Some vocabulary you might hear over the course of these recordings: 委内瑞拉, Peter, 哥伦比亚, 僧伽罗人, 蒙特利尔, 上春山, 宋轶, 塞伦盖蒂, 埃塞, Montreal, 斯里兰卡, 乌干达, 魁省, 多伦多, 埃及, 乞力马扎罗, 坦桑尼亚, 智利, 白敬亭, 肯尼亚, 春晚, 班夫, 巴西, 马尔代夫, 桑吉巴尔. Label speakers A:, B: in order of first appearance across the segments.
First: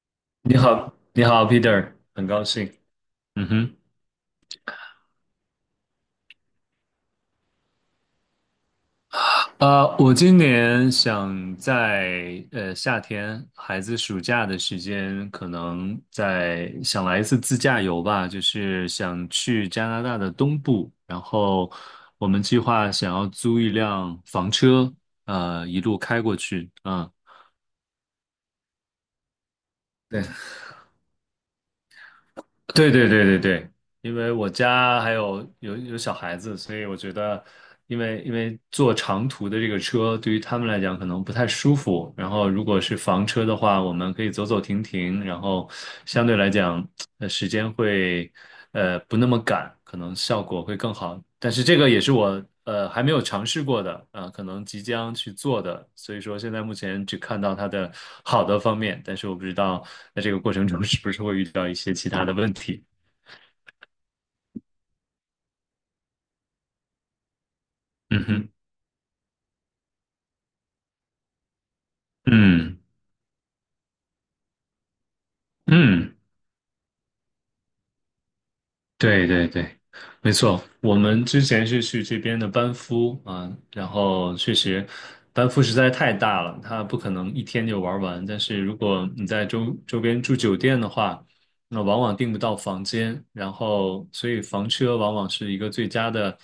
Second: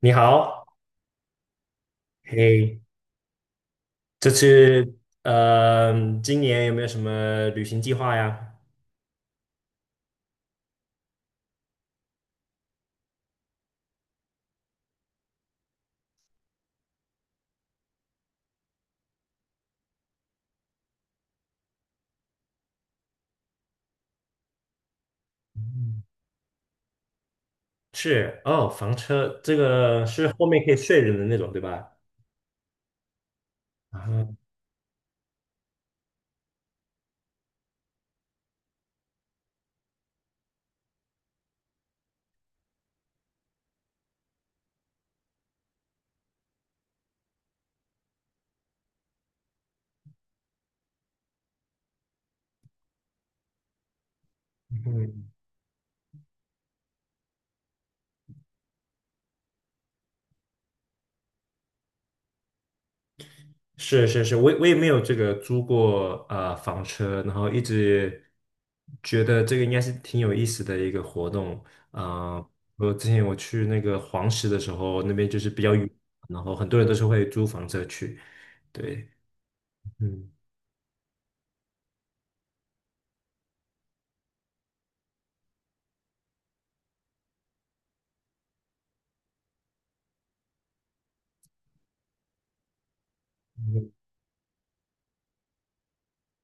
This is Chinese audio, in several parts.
A: 你
B: 你
A: 好。
B: 好，你好，Peter，很高兴。
A: 嘿，
B: 嗯哼。
A: 这次呃，今年有没有什么旅行计划呀？
B: 我今年想在夏天孩子暑假的时间，可能在想来一次自驾游吧，就是想去加拿大的东部，然后我们计划想要租一辆房车，一路
A: 嗯。
B: 开过去。啊。
A: 是哦，房车这个是后面可以睡人的那种，对吧？
B: 对对对对对对。因为
A: 啊。
B: 我家还有小孩子，所以我觉得，因为坐长途的这个车对于他们来讲可能不太舒服。然后如果是房车的话，我们可以走走停停，然后相对来讲，时间会不那么赶，可能效果会更好。但是这个也是我还没有尝试过的，可能即将
A: 嗯，
B: 去做的。所以说现在目前只看到它的好的方面，但是我不知道在这个过程中是不是会遇到一些其他的问题。
A: 是是是，我也没有这个租过房车，然后一直
B: 嗯哼。
A: 觉得这个应该是挺有意思的一个活动。啊、
B: 嗯
A: 我之前去那个黄石的时候，那边就是比较远，
B: 嗯，
A: 然后很多人都是会租房车去。对。
B: 对对对，
A: 嗯，
B: 没错。我们之前是去这边的班夫啊，然后确实班夫实在太大了，它不可能一天就玩完。但是如果你在周边住酒店的话，那往往订不到房间，然
A: 嗯
B: 后所以房车往往是一个最佳的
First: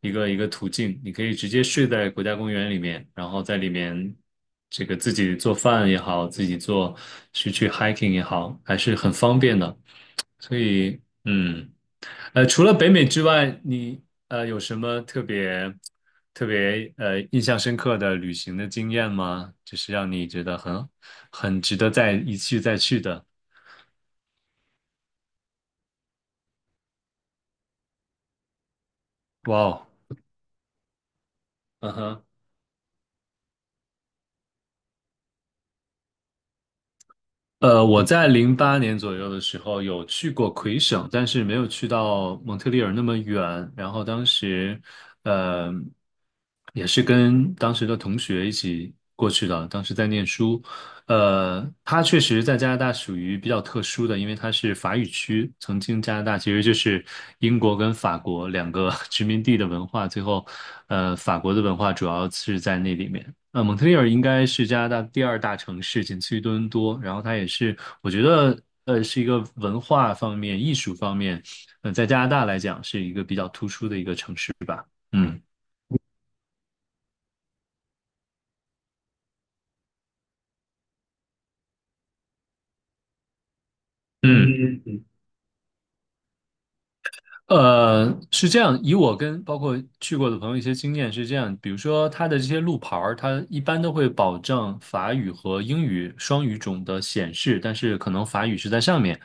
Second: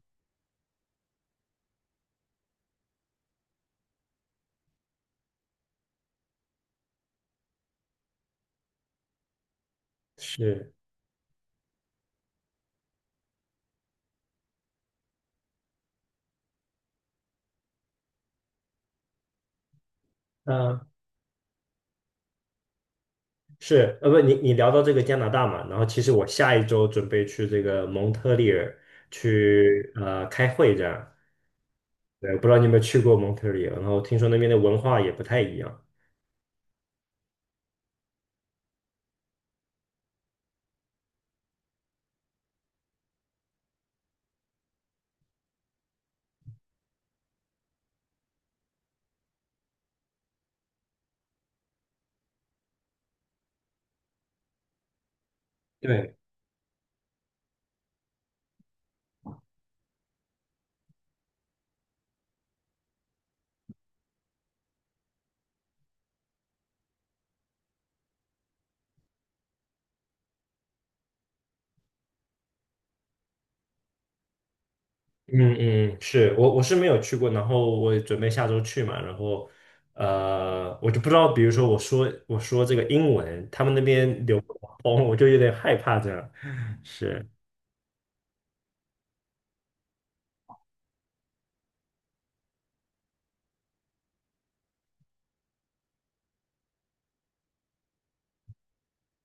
B: 一个途径。你可以直接睡在国家公园里面，然后在里面这个自己做饭也好，自己做去 hiking 也好，还是很方便的。所
A: 是。
B: 以，除了北美之外，你有什么特别印象深刻的旅行的经验吗？就是让你觉得
A: 嗯，
B: 很值得再一去再去的。
A: 是，不，你聊到这个加拿大嘛，然后其实我下一周准备去这个蒙特利尔
B: 哇哦。
A: 去开会这样。
B: 嗯哼。
A: 对，不知道你有没有去过蒙特利尔，然后听说那边的文化也不太一样。
B: 我在08年左右的时候有去过魁省，但是没有去到蒙特利尔那么远。然后当时，呃，也是跟当时的同学一起过去的，当时在念书。它确实在加拿大属于比较特殊的，因为它是法语区。曾经加
A: 对，
B: 拿大其实就是英国跟法国两个 殖民地的文化，最后，法国的文化主要是在那里面。蒙特利尔应该是加拿大第二大城市，仅次于多伦多。然后它也是，我觉得，是一个文化方面、艺术方面，在加拿大来讲是一个比较突出的一个城市。嗯
A: 嗯嗯，是我是没有去过，然后我也准备下周去嘛，然后我就不知道，比如说我说这个英文，他们那边流
B: 嗯。嗯
A: 哦，
B: 嗯
A: 我就有点害怕这样。是，
B: 是这样，以我跟包括去过的朋友一些经验是这样，比如说它的这些路牌儿，它一般都会保证法语和英语双语种的显示，但是可能法语是在上面，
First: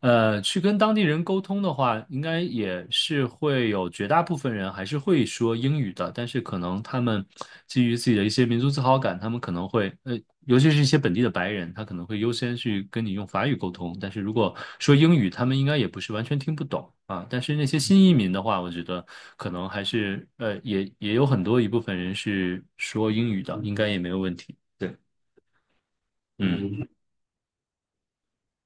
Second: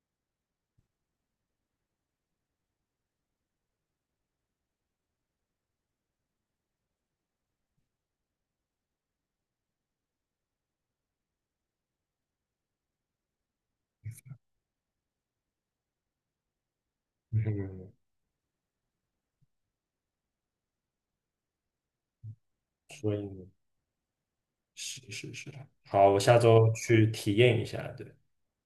B: 去跟当地人沟通的话，应该也是会有绝大部分人还是会说英语的，但是可能他们基于自己的一些民族自豪感，他们可能会，尤其是一些本地的白人，他可能会优先去跟你用法语沟通，但是如果说英语，他们应该也不是完全听不懂啊。但是那些
A: 嗯，
B: 新移民的话，我觉得可能还是，也有很多一部分人是
A: 所
B: 说英语
A: 以
B: 的，应该也没有问题。对。
A: 是是是，好，我下周
B: 嗯。
A: 去体验一下，对。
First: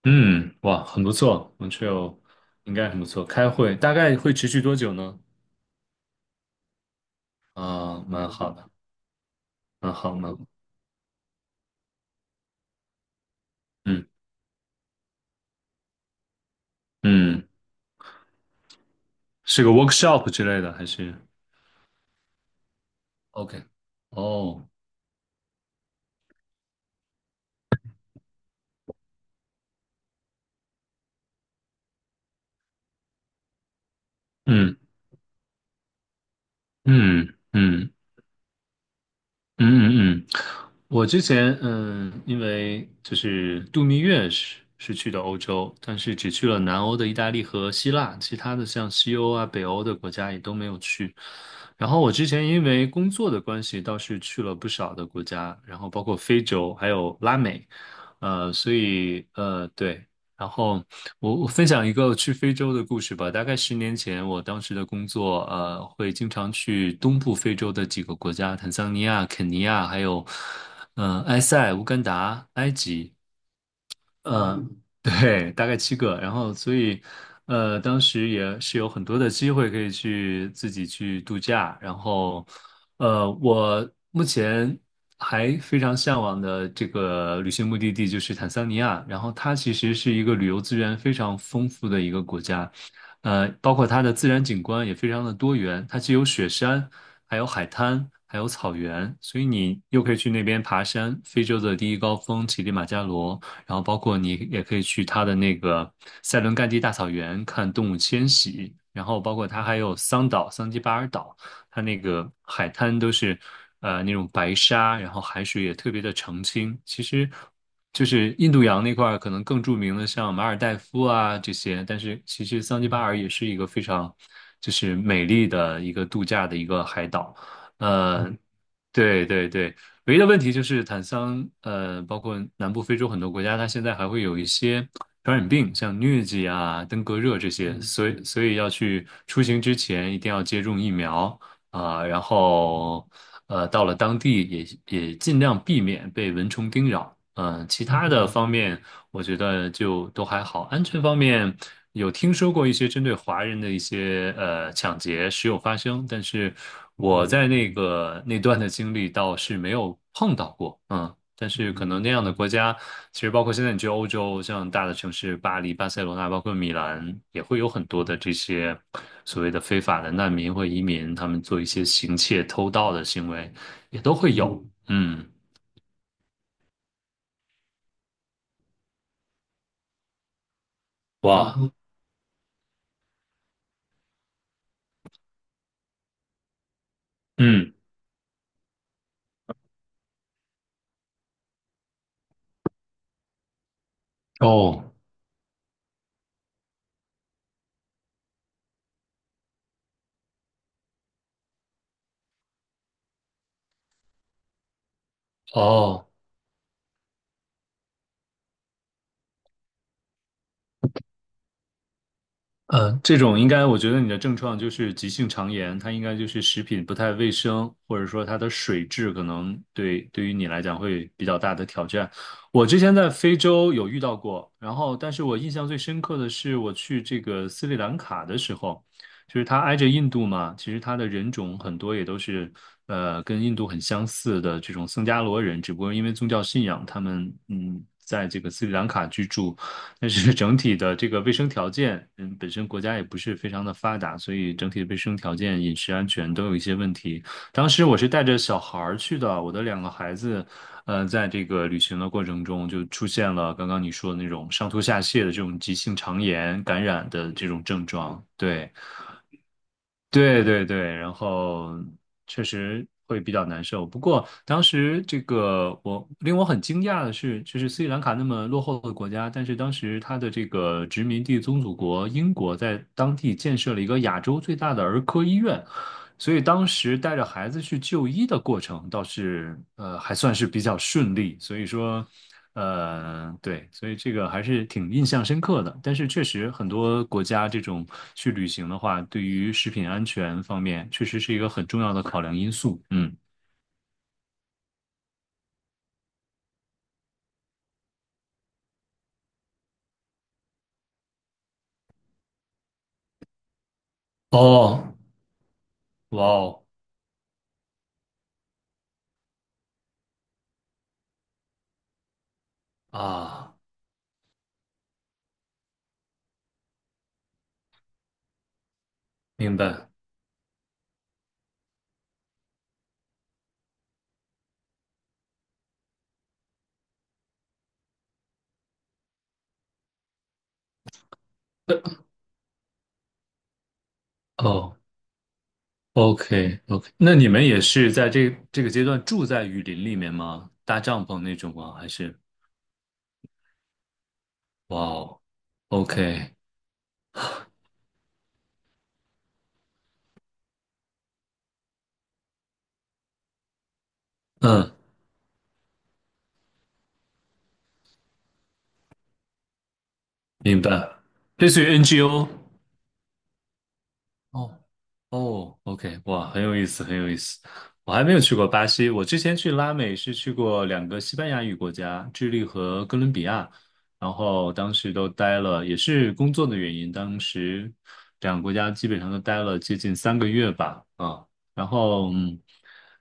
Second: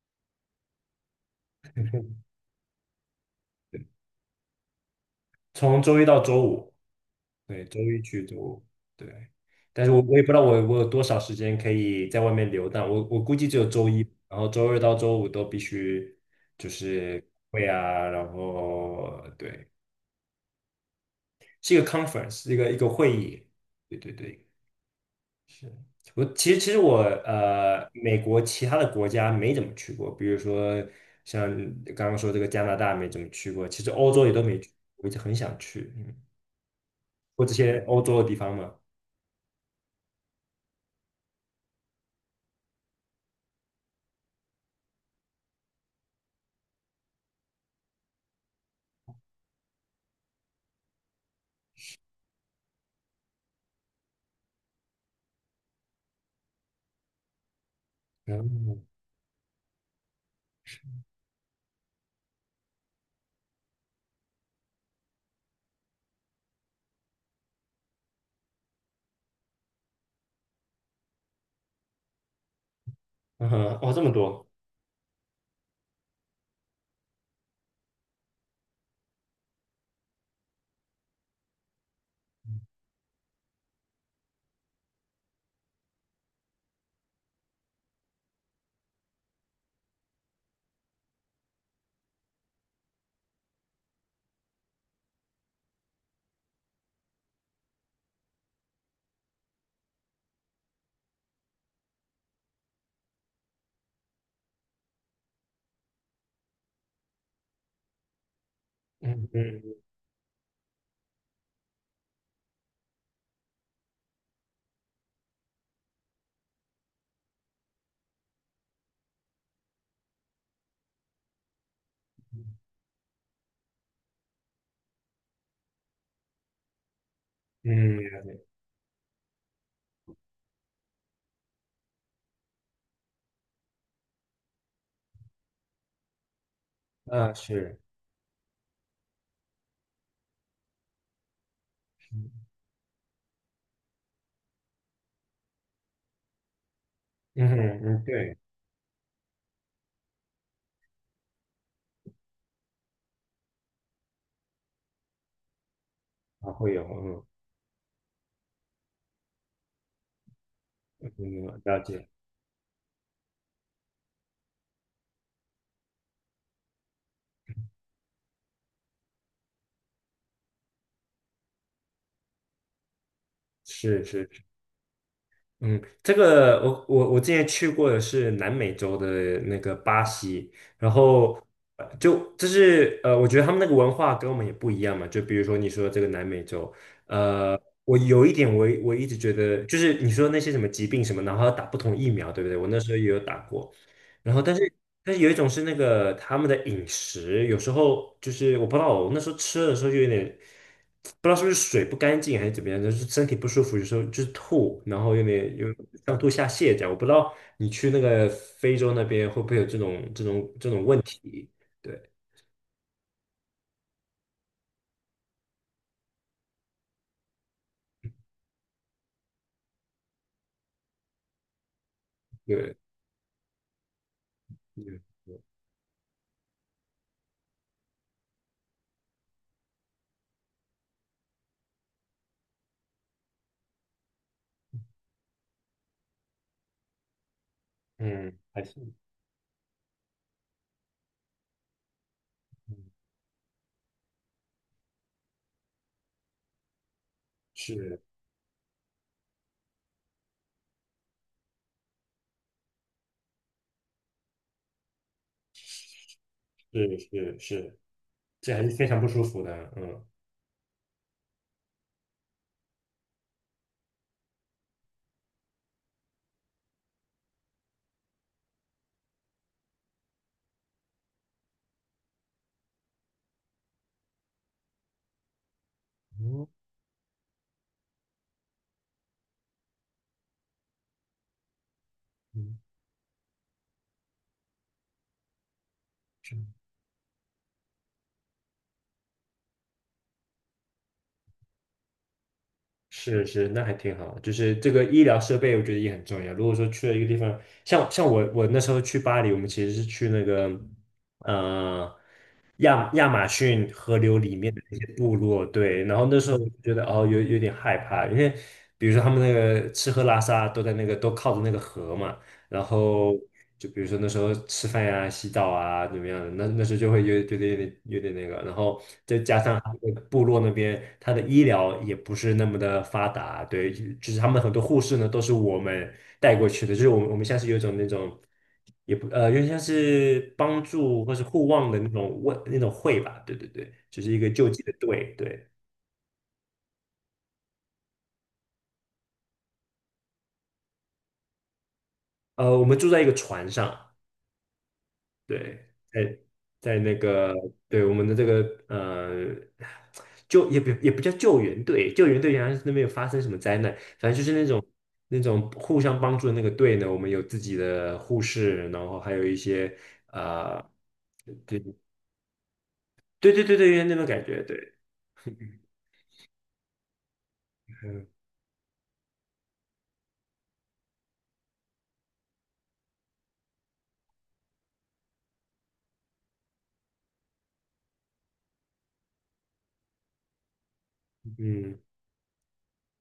B: 嗯，哇，很不错，Montreal 应该很不错。开会大概会持续多久呢？
A: 从周一到周五。对，周一
B: 啊，
A: 去
B: 蛮
A: 周
B: 好
A: 五。
B: 的，
A: 对。但是
B: 蛮
A: 我
B: 好，
A: 我也不知
B: 蛮
A: 道
B: 好。
A: 我有多少时间可以在外面游荡，我估计只有周一，
B: 嗯
A: 然后周二到周五都必须
B: 嗯，
A: 会啊。然后
B: 是
A: 对，
B: 个 workshop 之类的还是
A: 是一个 conference，一个会议，
B: ？OK。
A: 对对对，
B: 哦。
A: 是。我其实，美国其他的国家没怎么去过，比如说像刚刚说这个加拿大没怎么去过，其实欧洲也都没去，
B: 嗯
A: 我一直很想去，嗯，
B: 嗯
A: 或这些
B: 嗯。
A: 欧洲的地方嘛。
B: 嗯嗯嗯，我之前因为就是度蜜月是去的欧洲，但是只去了南欧的意大利和希腊，其他的像西欧啊、北欧的国家也都没有去。然后我之前因为工作的关系，倒是去了不少的国家，然后包括非洲还有拉美，所
A: 嗯，
B: 以对，然后我分享一个去非洲的故事吧。大概10年前，我当时的工作，会经常去东部非洲的几个国家，坦桑尼亚、肯尼亚，还有，埃塞、乌干达、埃及。
A: 嗯哼。哦，这么多。
B: 呃，对，大概七个，然后所以，当时也是有很多的机会可以去自己去度假，然后，我目前还非常向往的这个旅行目的地就是坦桑尼亚，然后它其实是一个旅游资源非常丰富的一个国家，包括它的自然景观也非常的多元，它既有雪山，还有海滩。还有草原，所以你又可以去那边爬山，非洲的第一高峰乞力马扎罗，然后包括你也可以去它的那个塞伦盖蒂大草原看动物迁徙，然后
A: 嗯
B: 包括
A: 嗯
B: 它还有桑岛、桑吉巴尔岛，它那个海滩都是那种白沙，然后海水也特别的澄清。其实就是印度洋那块儿可能更著名的像马尔代夫啊这些，但是其实桑吉巴尔也是一个非常就是美丽的一个度假的一个海岛。
A: 嗯。
B: 呃，对对对，唯一的问题就是坦桑，包括南部非洲很多国家，它现在还会有一些传染病，像疟疾啊、登革
A: 啊
B: 热这些，
A: 是。
B: 所以要去出行之前一定要接种疫苗啊，然后到了当地也尽量避免被蚊虫叮咬，
A: 嗯哼。
B: 其
A: 嗯
B: 他的
A: 对。
B: 方面我觉得就都还好。安全方面，有听说过一些针对华人的一些抢劫时有发生，但
A: 啊
B: 是
A: 会有。嗯
B: 我在那个那段的经历倒是没有碰到过。嗯，但
A: 嗯。
B: 是
A: 了
B: 可能
A: 解。
B: 那样的国家，其实包括现在你去欧洲，像大的城市巴黎、巴塞罗那，包括米兰，也会有很多的这些所谓的非法的难民或移民，他们做一些行窃、偷盗的行为，也
A: 是是
B: 都会
A: 是。
B: 有。嗯。
A: 嗯。这个我之前去过的是南美洲的那个巴西，然后
B: 哇。嗯。
A: 就是，我觉得他们那个文化跟我们也不一样嘛，就比如说你说这个南美洲，呃，
B: 嗯
A: 我有一点我一直觉得就是你说那些什么疾病什么，然后要打不同疫苗，对不对？我那时候也有打过。然后，但是
B: 哦。
A: 有一种是那个他们的饮食，有时候就是我不知道，我那时候吃的时候就有点不知道是不是水不干净还是怎么样，就是身体不舒服，有时候就是吐，然后有
B: 哦。
A: 上吐下泻这样。我不知道你去那个非洲那边会不会有这种问题？对，
B: 这种应该，我觉得你的症状就是急性肠炎，它应该就是食品不太卫生，或者说它的水质可能对于你来讲会比较大的挑战。我
A: 对，
B: 之前在非洲有遇到过，然后
A: 嗯，
B: 但是我印象最深刻的是我去这个斯里兰卡的时候，就是它挨着印度嘛，其实它的人种很多也都是跟印度很相似的这种僧伽罗人，只不过因为宗教信仰，他们在
A: 嗯
B: 这个
A: 还
B: 斯里
A: 是
B: 兰卡居住。但是整体的这个卫生条件，嗯，本身国家也
A: 嗯，
B: 不是非常的发达，所以整体的卫生条件、饮食安全都有一些问题。当时我
A: 是
B: 是带着小孩儿去的，我的两个孩子，在这个旅行的过程中就出现了刚刚你说的那种上吐下泻的这种急性肠炎感
A: 是
B: 染的
A: 是
B: 这种
A: 是。
B: 症状。
A: 这还是
B: 对，
A: 非常不舒服的。嗯
B: 对对对，然后确实会比较难受。不过当时这个我令我很惊讶的是，就是斯里兰卡那么落后的国家，但是当时它的这个殖民地宗主国英国在当地建设了一个亚洲最大的儿科医院，所以
A: 嗯
B: 当时带着孩子去就医的过程倒是还算是比较顺利，所以说
A: 嗯。
B: 对，所以这个还是挺印象深刻的。但是确
A: 是
B: 实很多国家这种去旅行的话，对于食品安全方面确实是一个很重要的考量因素。嗯。
A: 是是，那还挺好。就是这个医疗设备，我觉得也很重要。如果说去了一个地方，像我那时候去巴黎，我们其实是去那个呃亚马逊河流里面的那些
B: 哦。
A: 部落。对。然后那
B: 哇
A: 时候我就
B: 哦
A: 觉得哦，有点害怕，因为比如说他们那个吃喝拉撒都在那个都靠着那个河嘛，然后
B: 啊，
A: 就比如说那时候吃饭呀、洗澡啊怎么样的，那时候就会有觉得有点那个，然后再加
B: 明
A: 上他
B: 白。
A: 那个部落那边，他的医疗也不是那么的发达，对，就是他们很多护士呢都是我们带过去的，就是我们像是有一种那种。也不有点像是帮助或是互望的那种会吧，对对对，就是一个救济的
B: 哦
A: 队。对。
B: ，OK OK,那你们也是在这个阶段住在雨林里面吗？搭帐篷那种吗？还是？
A: 我们住在一个船上。
B: 哇
A: 对。
B: 哦
A: 在
B: ，OK。
A: 那个，对，我们的这个呃救也不也不叫救援队，救援队好像是那边有发生什么灾难，反正就是那种
B: 嗯。
A: 那种互相帮助的那个队呢，我们有自己的护士，然后还有一些
B: 明
A: 呃，
B: 白，类
A: 对
B: 似于 NGO。
A: 对对对对，有点那种感觉，
B: 哦
A: 对，
B: 哦，OK,哇，很有意思，很有意思。我还
A: 嗯
B: 没有去过巴西，我之前去拉美是去过两个西班牙语国家，智利和哥伦比亚，然后当时都待了，也是工作的原因，当时两个国家基本上都待了接近3个月吧，啊，然后嗯。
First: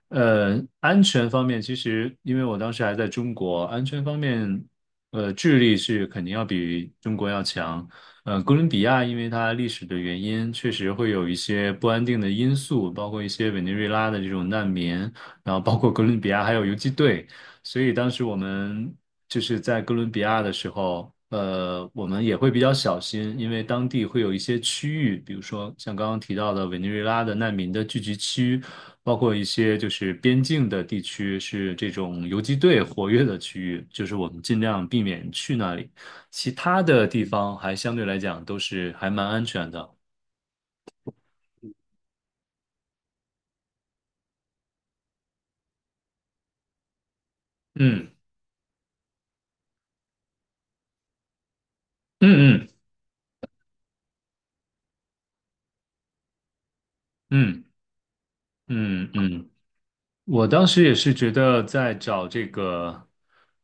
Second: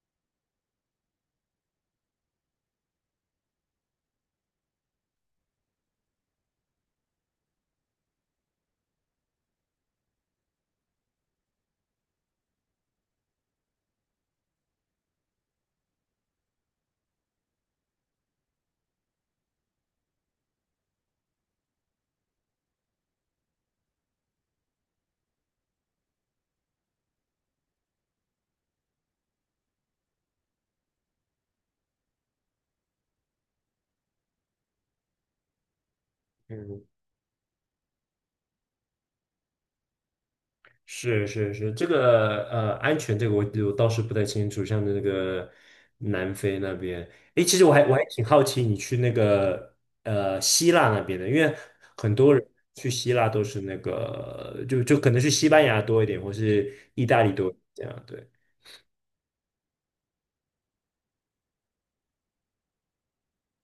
B: 安全方面，其实因为我当时还在中国，安全方面，智利是肯定要比中国要强。哥伦比亚因为它历史的原因，确实会有一些不安定的因素，包括一些委内瑞拉的这种难民，然后包括哥伦比亚还有游击队，所以当时我们就是在哥伦比亚的时候，我们也会比较小心，因为当地会有一些区域，比如说像刚刚提到的委内瑞拉的难民的聚集区，包括一些就是边境的地区是这种游击队活跃的区域，就是我们尽量避免去那里。其
A: 嗯。
B: 他的地方还相对来讲都是还蛮安全的。
A: 是是是，这个安全这个我倒是不太清楚，像那个南非那边，诶，其实我还
B: 嗯
A: 挺好奇你去那个希腊那边的，因为很
B: 嗯
A: 多人
B: 嗯
A: 去希腊都是那个就可能去西班牙多一点，或是意大利多一点
B: 嗯
A: 这样，对，
B: 嗯嗯，我当时也是觉得在找这个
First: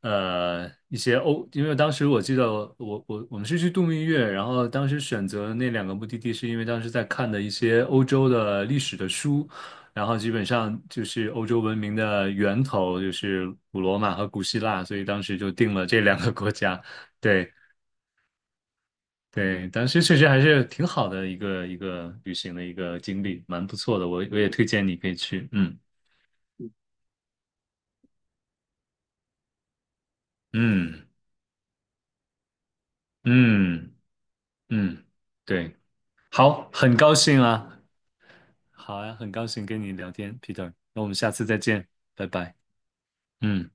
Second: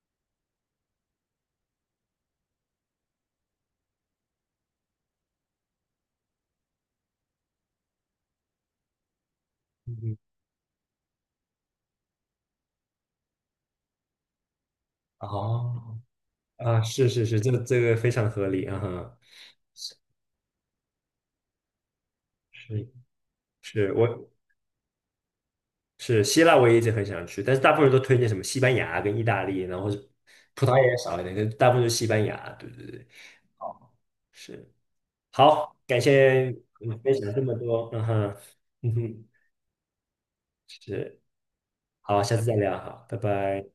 B: 呃一些欧，因为当时我记得我们是去度蜜月，然后当时选择那两个目的地是因为当时在看的一些欧洲的历史的书，然
A: 嗯，
B: 后基本上就是欧洲文明的源头就是古罗马和古希腊，所以当时就定了这
A: 哦，
B: 两个国
A: 啊，
B: 家。
A: 是是是，这
B: 对，
A: 这个非常合理啊哈。
B: 对，但是确实还是挺好的一个旅行的一
A: 是
B: 个经历，蛮不
A: 是，
B: 错的。我
A: 我。
B: 我也推荐你可以去。嗯
A: 是希腊我也一直很想去，但是大部分人都推荐什么西班牙跟意大利，然后是葡萄牙也
B: 嗯
A: 少一点，但大部分就是西班牙。对对对。好。
B: 嗯
A: 是。
B: 嗯，
A: 好，
B: 对，
A: 感谢
B: 好，
A: 你
B: 很高
A: 分享这
B: 兴
A: 么
B: 啊，
A: 多，嗯哼，嗯
B: 好呀，
A: 哼，
B: 很高兴跟你聊天，Peter。那我们
A: 是。
B: 下次再见，
A: 好，
B: 拜
A: 下次再
B: 拜。
A: 聊，好，拜拜。
B: 嗯。